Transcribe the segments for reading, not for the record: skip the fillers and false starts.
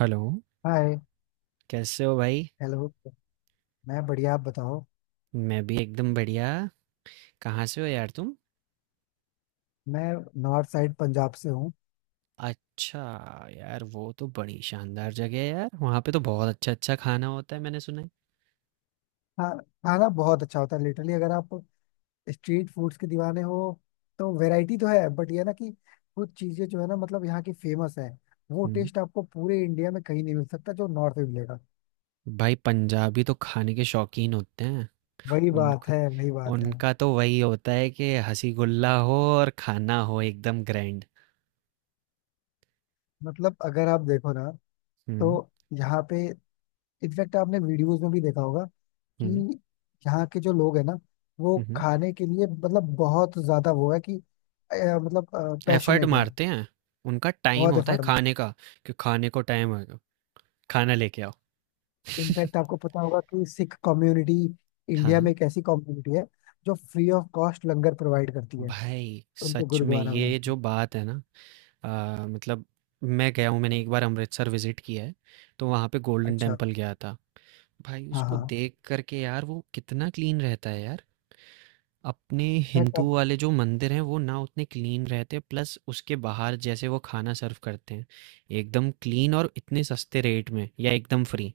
Hello. Hi. कैसे हो भाई। हेलो। मैं बढ़िया, आप बताओ। मैं भी एकदम बढ़िया। कहाँ से हो यार तुम? मैं नॉर्थ साइड पंजाब से हूँ। अच्छा। यार वो तो बड़ी शानदार जगह है यार, वहाँ पे तो बहुत अच्छा अच्छा खाना होता है, मैंने सुना है। हाँ, खाना बहुत अच्छा होता है, लिटरली अगर आप स्ट्रीट फूड्स के दीवाने हो तो वैरायटी तो है, बट ये ना कि कुछ चीज़ें जो है ना मतलब यहाँ की फेमस है, वो हम्म। टेस्ट आपको पूरे इंडिया में कहीं नहीं मिल सकता जो नॉर्थ में मिलेगा। भाई पंजाबी तो खाने के शौकीन होते हैं। वही उन बात है, वही बात है। उनका तो वही होता है कि हंसी गुल्ला हो और खाना हो एकदम ग्रैंड। मतलब अगर आप देखो ना, हम्म तो यहाँ पे इनफैक्ट आपने वीडियोस में भी देखा होगा कि हम्म यहाँ के जो लोग हैं ना, वो हम्म। खाने के लिए मतलब बहुत ज्यादा वो है कि अ, मतलब एफर्ट पैशनेट है, मारते हैं, उनका टाइम बहुत होता है एफर्ट में। खाने का कि खाने को टाइम होगा, खाना लेके आओ। इनफैक्ट आपको पता होगा कि सिख कम्युनिटी इंडिया में हाँ, एक ऐसी कम्युनिटी है जो free of cost langar provide करती है भाई उनके सच में गुरुद्वारा में। ये जो बात है ना, मतलब मैं गया हूँ, मैंने एक बार अमृतसर विजिट किया है, तो वहाँ पे गोल्डन अच्छा। टेम्पल गया था। भाई हाँ उसको हाँ। देख करके यार, वो कितना क्लीन रहता है यार। अपने इनफैक्ट हिंदू आपको, वाले जो मंदिर हैं वो ना उतने क्लीन रहते, प्लस उसके बाहर जैसे वो खाना सर्व करते हैं एकदम क्लीन और इतने सस्ते रेट में या एकदम फ्री।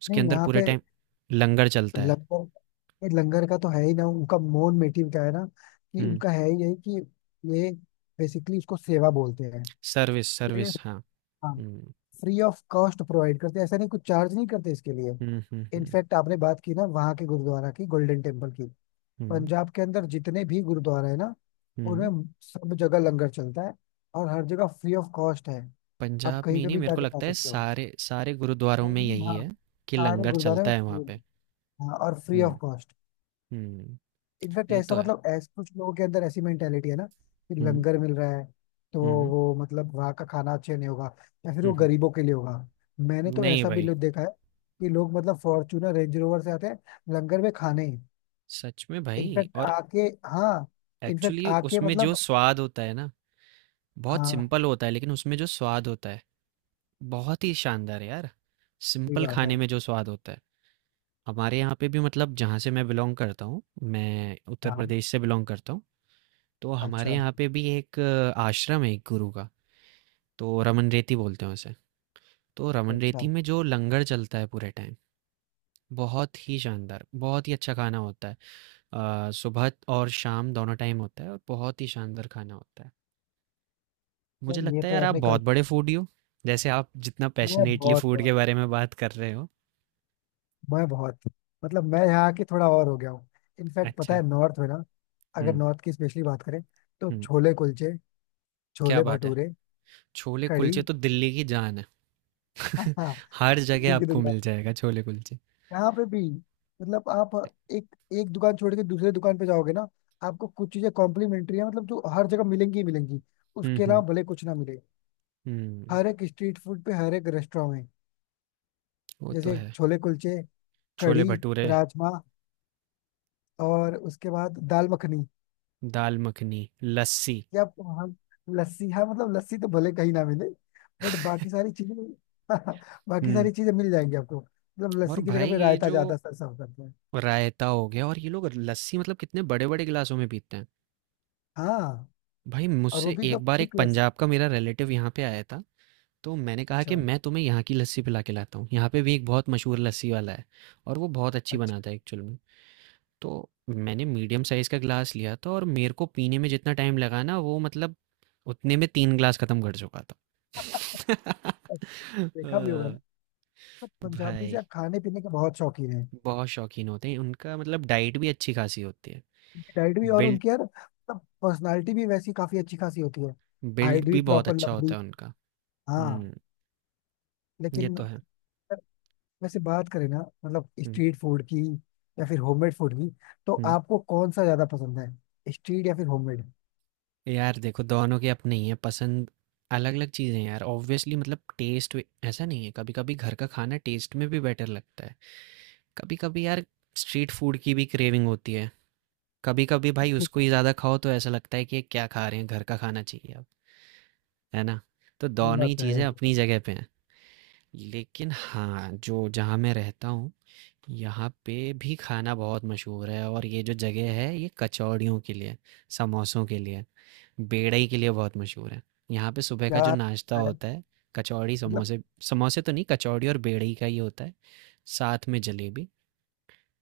उसके नहीं अंदर यहाँ पूरे पे टाइम लंगर चलता है। लंगर, ये लंगर का तो है ही ना, उनका मोन मोटिव क्या है ना कि हम्म। उनका है ही यही कि ये बेसिकली उसको सेवा बोलते हैं। सर्विस तो ये सर्विस हाँ। हाँ हम्म फ्री ऑफ कॉस्ट प्रोवाइड करते हैं, ऐसा नहीं कुछ चार्ज नहीं करते इसके लिए। हम्म। इनफैक्ट आपने बात की ना वहाँ के गुरुद्वारा की, गोल्डन टेम्पल की। हम्म पंजाब के अंदर जितने भी गुरुद्वारा है ना, हम्म। उनमें सब जगह लंगर चलता है और हर जगह फ्री ऑफ कॉस्ट है। आप पंजाब में कहीं ही पे नहीं, भी मेरे को जाके खा लगता है सकते हो। सारे सारे गुरुद्वारों में यही हाँ, है कि सारे लंगर गुरुद्वारे में चलता है वहाँ free पे। है। हाँ और free off hmm cost. Hmm. In fact ये तो ऐसा, है। मतलब ऐसा कुछ लोगों के अंदर ऐसी मेंटेलिटी है ना कि हम्म लंगर मिल रहा है तो हम्म वो, मतलब वहाँ का खाना अच्छा नहीं होगा या फिर हम्म वो हम्म। गरीबों के लिए होगा। मैंने तो नहीं ऐसा भी भाई, लोग देखा है कि लोग मतलब फॉर्चूनर रेंज रोवर से आते हैं लंगर में खाने। सच में भाई। इनफैक्ट और आके, हाँ, इनफैक्ट एक्चुअली आके उसमें जो मतलब। स्वाद होता है ना, बहुत हाँ सिंपल होता है, लेकिन उसमें जो स्वाद होता है बहुत ही शानदार है यार। सही सिंपल बात है। खाने में जो स्वाद होता है। हमारे यहाँ पे भी मतलब, जहाँ से मैं बिलोंग करता हूँ, मैं उत्तर हाँ। प्रदेश से बिलोंग करता हूँ, तो हमारे अच्छा यहाँ पे भी एक आश्रम है एक गुरु का। तो रमन रेती बोलते हैं उसे। तो रमन अच्छा। रेती में जो लंगर चलता है पूरे टाइम, बहुत ही शानदार, बहुत ही अच्छा खाना होता है। सुबह और शाम दोनों टाइम होता है, और बहुत ही शानदार खाना होता है। यार मुझे ये लगता है तो है यार आप अपने बहुत कल्चर बड़े फूडी हो, जैसे आप जितना में। पैशनेटली बहुत फूड के बहुत बारे में बात कर रहे हो। मैं बहुत मतलब मैं यहाँ की थोड़ा और हो गया हूँ। इनफैक्ट पता अच्छा। है नॉर्थ में ना, अगर हम्म नॉर्थ की स्पेशली बात करें तो हम्म। छोले कुलचे, क्या छोले बात है, भटूरे, छोले कढ़ी। कुलचे तो दिल्ली की जान है। हाँ हाँ। हर जगह इडली की आपको दुकान मिल जाएगा छोले कुलचे। यहाँ पे भी, मतलब आप एक एक दुकान छोड़ के दूसरे दुकान पे जाओगे ना आपको कुछ चीजें कॉम्प्लीमेंट्री है, मतलब जो हर जगह मिलेंगी ही मिलेंगी, उसके अलावा हम्म। भले कुछ ना मिले। हम्म, हर एक स्ट्रीट फूड पे, हर एक रेस्टोरेंट में, वो तो जैसे है। छोले कुलचे, छोले कढ़ी, भटूरे। राजमा और उसके बाद दाल मखनी, दाल मखनी लस्सी। या हम लस्सी। हाँ मतलब लस्सी तो भले कहीं ना मिले बट बाकी सारी चीजें बाकी हम्म। सारी चीजें मिल जाएंगी आपको। मतलब और लस्सी की जगह भाई पे ये रायता जो ज्यादा सर सर्व करते हैं। रायता हो गया, और ये लोग लस्सी मतलब कितने बड़े बड़े गिलासों में पीते हैं। हाँ भाई और वो मुझसे भी एकदम एक बार एक थिक लस्सी। पंजाब का मेरा रिलेटिव यहाँ पे आया था, तो मैंने कहा अच्छा कि मैं तुम्हें यहाँ की लस्सी पिला के लाता हूँ, यहाँ पे भी एक बहुत मशहूर लस्सी वाला है, और वो बहुत अच्छी अच्छा। बनाता है एक्चुअल में। तो मैंने मीडियम साइज़ का गिलास लिया था, और मेरे को पीने में जितना टाइम लगा ना, वो मतलब उतने में तीन गिलास ख़त्म कर चुका था। अब देखा भी होगा अ, ना तो पंजाबी भाई से खाने पीने के बहुत शौकीन है। बहुत शौकीन होते हैं, उनका मतलब डाइट भी अच्छी खासी होती है। उनकी डाइट भी और बिल्ड, उनकी यार मतलब पर्सनालिटी भी वैसी काफी अच्छी खासी होती है। बिल्ड हाइट भी भी बहुत प्रॉपर अच्छा होता लंबी। है उनका। हाँ हुँ, ये लेकिन तो है। वैसे बात करें ना, मतलब हुँ, स्ट्रीट फूड की या फिर होममेड फूड की, तो हुँ। आपको कौन सा ज्यादा पसंद है, स्ट्रीट या फिर होममेड? यार देखो दोनों की अपनी है पसंद, अलग-अलग चीज़ें हैं यार ऑब्वियसली, मतलब टेस्ट वे ऐसा नहीं है, कभी-कभी घर का खाना टेस्ट में भी बेटर लगता है। कभी-कभी यार स्ट्रीट फूड की भी क्रेविंग होती है। कभी-कभी भाई उसको ही ज़्यादा खाओ तो ऐसा लगता है कि ये क्या खा रहे हैं, घर का खाना चाहिए अब, है ना? तो ये दोनों बात ही तो है चीज़ें अपनी जगह पे हैं। लेकिन हाँ, जो जहाँ मैं रहता हूँ, यहाँ पे भी खाना बहुत मशहूर है, और ये जो जगह है ये कचौड़ियों के लिए, समोसों के लिए, बेड़ई के लिए बहुत मशहूर है। यहाँ पे सुबह का जो यार। नाश्ता अ, होता है, कचौड़ी मतलब समोसे, समोसे तो नहीं कचौड़ी और बेड़ई का ही होता है, साथ में जलेबी,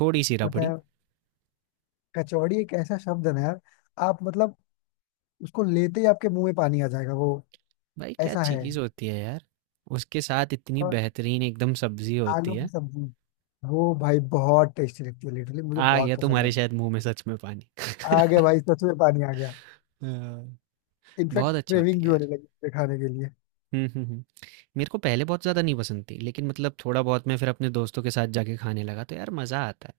थोड़ी सी पता रबड़ी। है कचौड़ी एक ऐसा शब्द है ना यार, आप मतलब उसको लेते ही आपके मुंह में पानी आ जाएगा। वो भाई क्या ऐसा है चीज़ होती है यार, उसके साथ इतनी और बेहतरीन एकदम सब्जी होती आलू की है। सब्जी, वो भाई बहुत टेस्टी लगती है, लिटरली मुझे आ बहुत गया पसंद तुम्हारे है। शायद मुंह में सच में पानी। आ गया भाई सच में पानी आ गया। हाँ। इनफैक्ट बहुत अच्छी क्रेविंग होती भी है यार। होने लगी उसके खाने के लिए। हम्म हम्म हम्म। मेरे को पहले बहुत ज़्यादा नहीं पसंद थी, लेकिन मतलब थोड़ा बहुत मैं फिर अपने दोस्तों के साथ जाके खाने लगा, तो यार मज़ा आता है।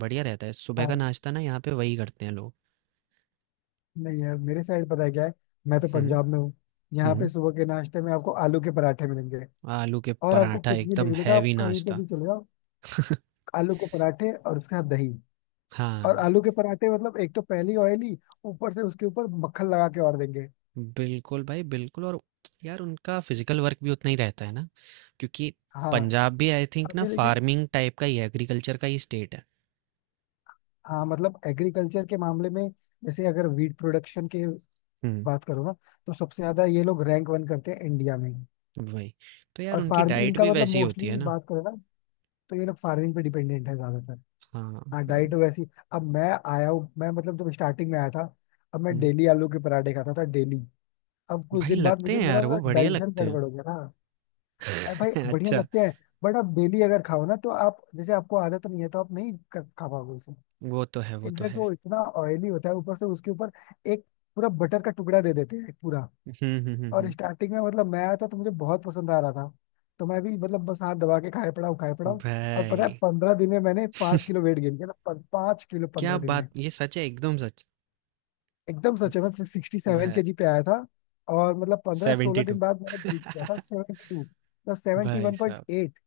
बढ़िया रहता है सुबह का हाँ नाश्ता, ना यहाँ पे वही करते हैं लोग। नहीं यार, मेरे साइड पता है क्या है, मैं तो हम्म पंजाब में हूँ, यहाँ पे हम्म। सुबह के नाश्ते में आपको आलू के पराठे मिलेंगे आलू के और आपको पराठा कुछ भी नहीं एकदम मिलेगा, आप हैवी कहीं पे नाश्ता। भी चले जाओ, आलू के पराठे और उसके साथ दही। और हाँ, आलू के पराठे मतलब एक तो पहली ऑयली, ऊपर से उसके ऊपर मक्खन लगा के और देंगे। बिल्कुल भाई बिल्कुल। और यार उनका फ़िज़िकल वर्क भी उतना ही रहता है ना, क्योंकि हाँ पंजाब भी आई थिंक ना अभी लेकिन, फ़ार्मिंग टाइप का ही है, एग्रीकल्चर का ही स्टेट है। हाँ मतलब एग्रीकल्चर के मामले में, जैसे अगर वीट प्रोडक्शन की हुँ, बात करो ना, तो सबसे ज्यादा ये लोग रैंक वन करते हैं इंडिया में। वही। तो यार और उनकी फार्म डाइट इनका भी मतलब वैसी ही होती है मोस्टली ना। बात करें ना तो ये लोग फार्मिंग पे डिपेंडेंट है ज्यादातर। हाँ, हाँ हाँ। डाइट वैसी, अब मैं आया हूँ, मैं मतलब जब स्टार्टिंग में आया था, अब मैं हुँ, डेली आलू के पराठे खाता था डेली, अब कुछ भाई दिन बाद लगते मुझे हैं मेरा यार, वो मतलब बढ़िया डाइजेशन लगते हैं। गड़बड़ हो गया था। अरे भाई बढ़िया अच्छा, लगते हैं, बट आप डेली अगर खाओ ना तो आप, जैसे आपको आदत नहीं है तो आप नहीं कर, खा पाओगे उसे। वो तो है, वो तो इनफैक्ट है। वो इतना ऑयली होता है, ऊपर से उसके ऊपर एक पूरा बटर का टुकड़ा दे देते हैं पूरा। हुँ, हुँ, हुँ, और हुँ। स्टार्टिंग में मतलब मैं आया था तो मुझे बहुत पसंद आ रहा था, तो मैं भी मतलब बस हाथ दबा के खाए पड़ा हूँ खाए पड़ा हूँ। और पता है भाई। 15 दिन में मैंने 5 किलो वेट गेन किया था, 5 किलो क्या 15 दिन बात! में। ये सच है, एकदम सच। एकदम सच है, मैं सिक्सटी सेवन भाई के जी पे आया था और मतलब पंद्रह सोलह 72। दिन बाद मैंने ब्रेक किया था 72, मतलब सेवेंटी भाई वन पॉइंट साहब, एट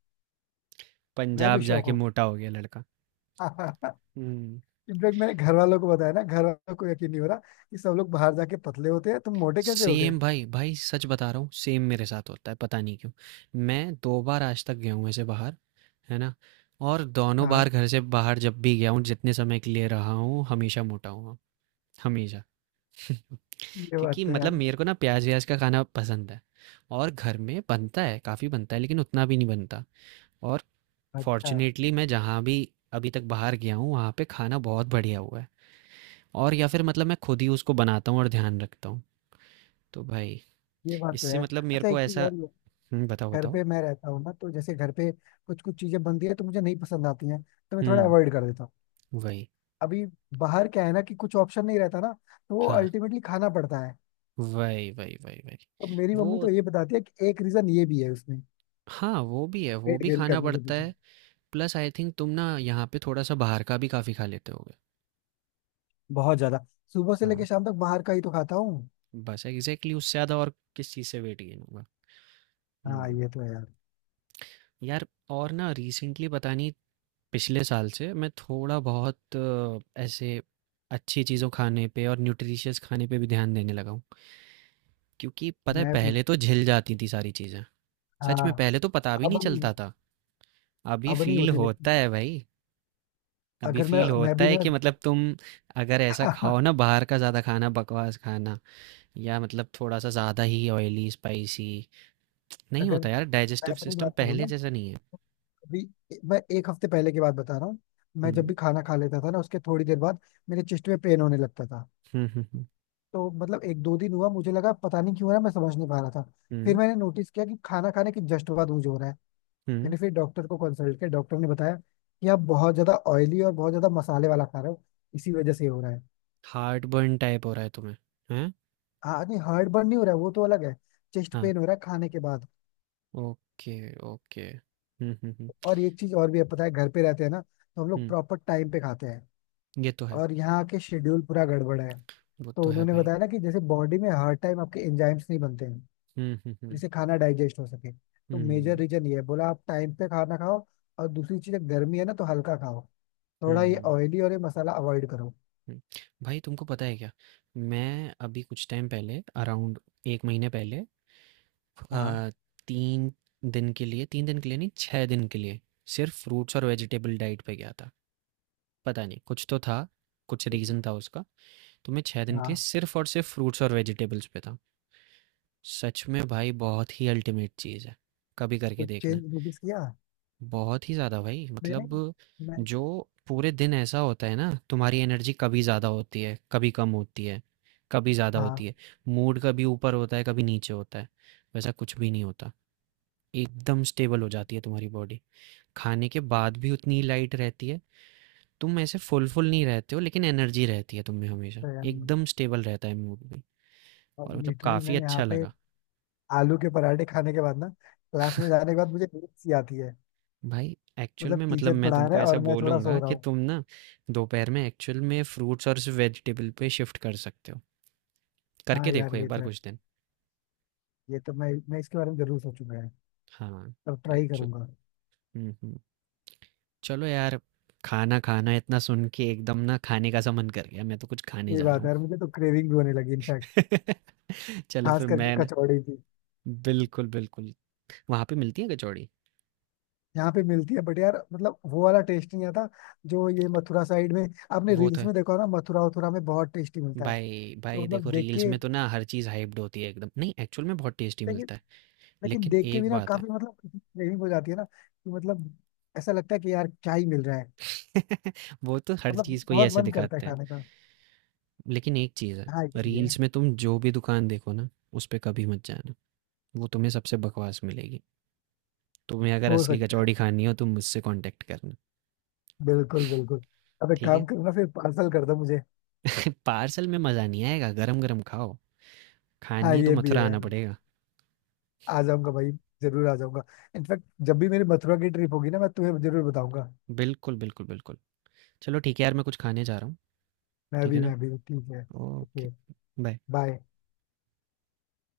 मैं पंजाब भी शौक जाके हो मोटा हो गया लड़का। गया हम्म। इनफैक्ट मैंने घर वालों को बताया ना, घर वालों को यकीन नहीं हो रहा कि सब लोग बाहर जाके पतले होते हैं, तुम मोटे कैसे हो गए। सेम भाई भाई, सच बता रहा हूँ, सेम मेरे साथ होता है, पता नहीं क्यों। मैं दो बार आज तक गया हूँ ऐसे बाहर, है ना? और दोनों बार हाँ घर से बाहर जब भी गया हूँ, जितने समय के लिए रहा हूँ हमेशा मोटा हुआ, हमेशा। ये बात क्योंकि तो मतलब यार। मेरे को ना प्याज व्याज का खाना पसंद है, और घर में बनता है, काफ़ी बनता है, लेकिन उतना भी नहीं बनता। और अच्छा। फॉर्चुनेटली मैं जहाँ भी अभी तक बाहर गया हूँ, वहाँ पे खाना बहुत बढ़िया हुआ है। और या फिर मतलब मैं खुद ही उसको बनाता हूँ और ध्यान रखता हूँ, तो भाई ये बात तो इससे यार। मतलब मेरे अच्छा को एक चीज ऐसा। और ये, हुँ, बताओ घर बताओ। पे मैं रहता हूँ ना तो जैसे घर पे कुछ कुछ चीजें बनती है तो मुझे नहीं पसंद आती हैं तो मैं थोड़ा हुँ, अवॉइड कर देता हूँ। वही। अभी बाहर क्या है ना कि कुछ ऑप्शन नहीं रहता ना, तो वो हाँ, अल्टीमेटली खाना पड़ता है। वही वही वही वही। तो मेरी वो मम्मी तो ये बताती है कि एक रीजन ये भी है उसमें हाँ, वो भी है, वो वेट भी गेन खाना करने के पड़ता पीछे। है। प्लस आई थिंक तुम ना यहाँ पे थोड़ा सा बाहर का भी काफी खा लेते होगे। बहुत ज्यादा सुबह से हाँ, लेके शाम तक बाहर का ही तो खाता हूँ। बस एग्जैक्टली, उससे ज्यादा और किस चीज़ से वेट गेन होगा। हाँ हम्म। ये तो है यार। यार और ना रिसेंटली, पता नहीं पिछले साल से मैं थोड़ा बहुत ऐसे अच्छी चीज़ों खाने पे और न्यूट्रिशियस खाने पे भी ध्यान देने लगा हूँ। क्योंकि पता है मैं भी पहले तो झिल जाती थी सारी चीज़ें, सच हाँ। में पहले तो पता भी अब नहीं नहीं, चलता था। अभी अब नहीं फील होती लेकिन। होता है भाई, अभी अगर मैं फील मैं होता भी है ना कि मतलब तुम अगर ऐसा खाओ ना बाहर का ज़्यादा खाना, बकवास खाना या मतलब थोड़ा सा ज़्यादा ही ऑयली स्पाइसी, नहीं अगर होता यार, मैं डाइजेस्टिव अपनी सिस्टम बात करूँ पहले ना। जैसा नहीं है। अभी मैं 1 हफ्ते पहले की बात बता रहा हूँ, मैं जब हम्म भी खाना खा लेता था ना उसके थोड़ी देर बाद मेरे चेस्ट में पेन होने लगता था। हम्म। तो मतलब एक दो दिन हुआ, मुझे लगा पता नहीं क्यों हो रहा है, मैं समझ नहीं पा रहा था। फिर हम्म मैंने नोटिस किया कि खाना खाने के जस्ट बाद मुझे हो रहा है। हम्म। मैंने फिर डॉक्टर को कंसल्ट किया, डॉक्टर ने बताया कि आप बहुत ज्यादा ऑयली और बहुत ज्यादा मसाले वाला खा रहे हो, इसी वजह से ये हो रहा है। हार्ट बर्न टाइप हो रहा है तुम्हें? हैं? हाँ नहीं, हार्ट बर्न नहीं हो रहा है, वो तो अलग है, चेस्ट हाँ। पेन हो रहा है खाने के बाद। ओके। ओके। हम्म। और एक चीज और भी है पता है, घर पे रहते हैं ना तो हम लोग हम्म, प्रॉपर टाइम पे खाते हैं ये तो है। और यहाँ के शेड्यूल पूरा गड़बड़ है। वो तो तो है उन्होंने भाई। बताया ना कि जैसे बॉडी में हर टाइम आपके एंजाइम्स नहीं बनते हैं हम्म। जिससे खाना डाइजेस्ट हो सके, तो मेजर हम्म रीजन ये है, बोला आप टाइम पे खाना खाओ। और दूसरी चीज गर्मी है ना तो हल्का खाओ, थोड़ा ये हम्म। ऑयली और ये मसाला अवॉइड करो। हुँ। भाई तुमको पता है क्या? मैं अभी कुछ टाइम पहले अराउंड 1 महीने पहले हाँ अ, 3 दिन के लिए, 3 दिन के लिए नहीं 6 दिन के लिए सिर्फ़ फ्रूट्स और वेजिटेबल डाइट पे गया था। पता नहीं कुछ तो था, कुछ रीज़न था उसका। तो मैं 6 दिन के लिए हाँ, सिर्फ़ और सिर्फ़ फ्रूट्स और वेजिटेबल्स पे था। सच में भाई बहुत ही अल्टीमेट चीज़ है, कभी करके कुछ देखना। चेंज नोटिस किया? बहुत ही ज्यादा भाई मैंने मतलब, मैं जो पूरे दिन ऐसा होता है ना, तुम्हारी एनर्जी कभी ज्यादा होती है कभी कम होती है, कभी ज्यादा हाँ होती है, मूड कभी ऊपर होता है कभी नीचे होता है, वैसा कुछ भी नहीं होता। एकदम स्टेबल हो जाती है तुम्हारी बॉडी, खाने के बाद भी उतनी लाइट रहती है, तुम ऐसे फुल फुल नहीं रहते हो, लेकिन एनर्जी रहती है तुम में हमेशा, एकदम स्टेबल रहता है मूड भी, और मतलब लिटरली काफी मैं यहाँ अच्छा पे लगा। आलू के पराठे खाने के बाद ना, क्लास में जाने के बाद मुझे नींद सी आती है, भाई एक्चुअल मतलब में मतलब टीचर मैं पढ़ा रहा तुमको है ऐसा और मैं थोड़ा बोलूँगा सो रहा कि हूँ। तुम ना दोपहर में एक्चुअल में फ्रूट्स और वेजिटेबल पे शिफ्ट कर सकते हो, करके हाँ यार देखो एक ये तो बार है, कुछ दिन। ये तो मैं इसके बारे में जरूर सोचूंगा यार हाँ, और ट्राई एक्चुअल। करूंगा। हम्म हम्म। चलो यार, खाना खाना इतना सुन के एकदम ना खाने का सा मन कर गया, मैं तो कुछ खाने ये जा रहा बात है हूँ। यार, मुझे तो क्रेविंग भी होने लगी इनफैक्ट, चलो खास फिर करके मैं ना। कचौड़ी की। बिल्कुल बिल्कुल, वहाँ पे मिलती है कचौड़ी। यहाँ पे मिलती है बट यार मतलब वो वाला टेस्ट नहीं आता जो ये मथुरा साइड में, आपने वो तो रील्स है में देखा होगा ना, मथुरा वथुरा में बहुत टेस्टी मिलता है। भाई, तो भाई देखो मतलब देख रील्स के, में तो ना हर चीज़ हाइप्ड होती है, एकदम नहीं, एक्चुअल में बहुत टेस्टी लेकिन, मिलता है। लेकिन लेकिन देख के भी एक ना बात है। काफी मतलब क्रेविंग हो जाती है ना कि मतलब ऐसा लगता है कि यार क्या ही मिल रहा है, वो तो हर मतलब चीज़ को ही बहुत ऐसे मन करता है दिखाते हैं। खाने का। लेकिन एक चीज़ है, हाँ ये भी है। रील्स में तुम जो भी दुकान देखो ना, उस पे कभी मत जाना, वो तुम्हें सबसे बकवास मिलेगी। तुम्हें अगर हो असली सकता है। कचौड़ी खानी हो, तुम मुझसे कॉन्टैक्ट करना, बिल्कुल बिल्कुल। अब एक ठीक है? काम करो ना फिर पार्सल कर दो मुझे। पार्सल में मज़ा नहीं आएगा, गरम-गरम खाओ। हाँ खानी है तो ये भी मथुरा है, आना पड़ेगा। आ जाऊंगा भाई, जरूर आ जाऊंगा, इनफैक्ट जब भी मेरी मथुरा की ट्रिप होगी ना मैं तुम्हें जरूर बताऊंगा। बिल्कुल, बिल्कुल, बिल्कुल। चलो ठीक है यार, मैं कुछ खाने जा रहा हूँ, मैं ठीक भी है ना? मैं भी ठीक है। Okay, okay. बाय। बाय।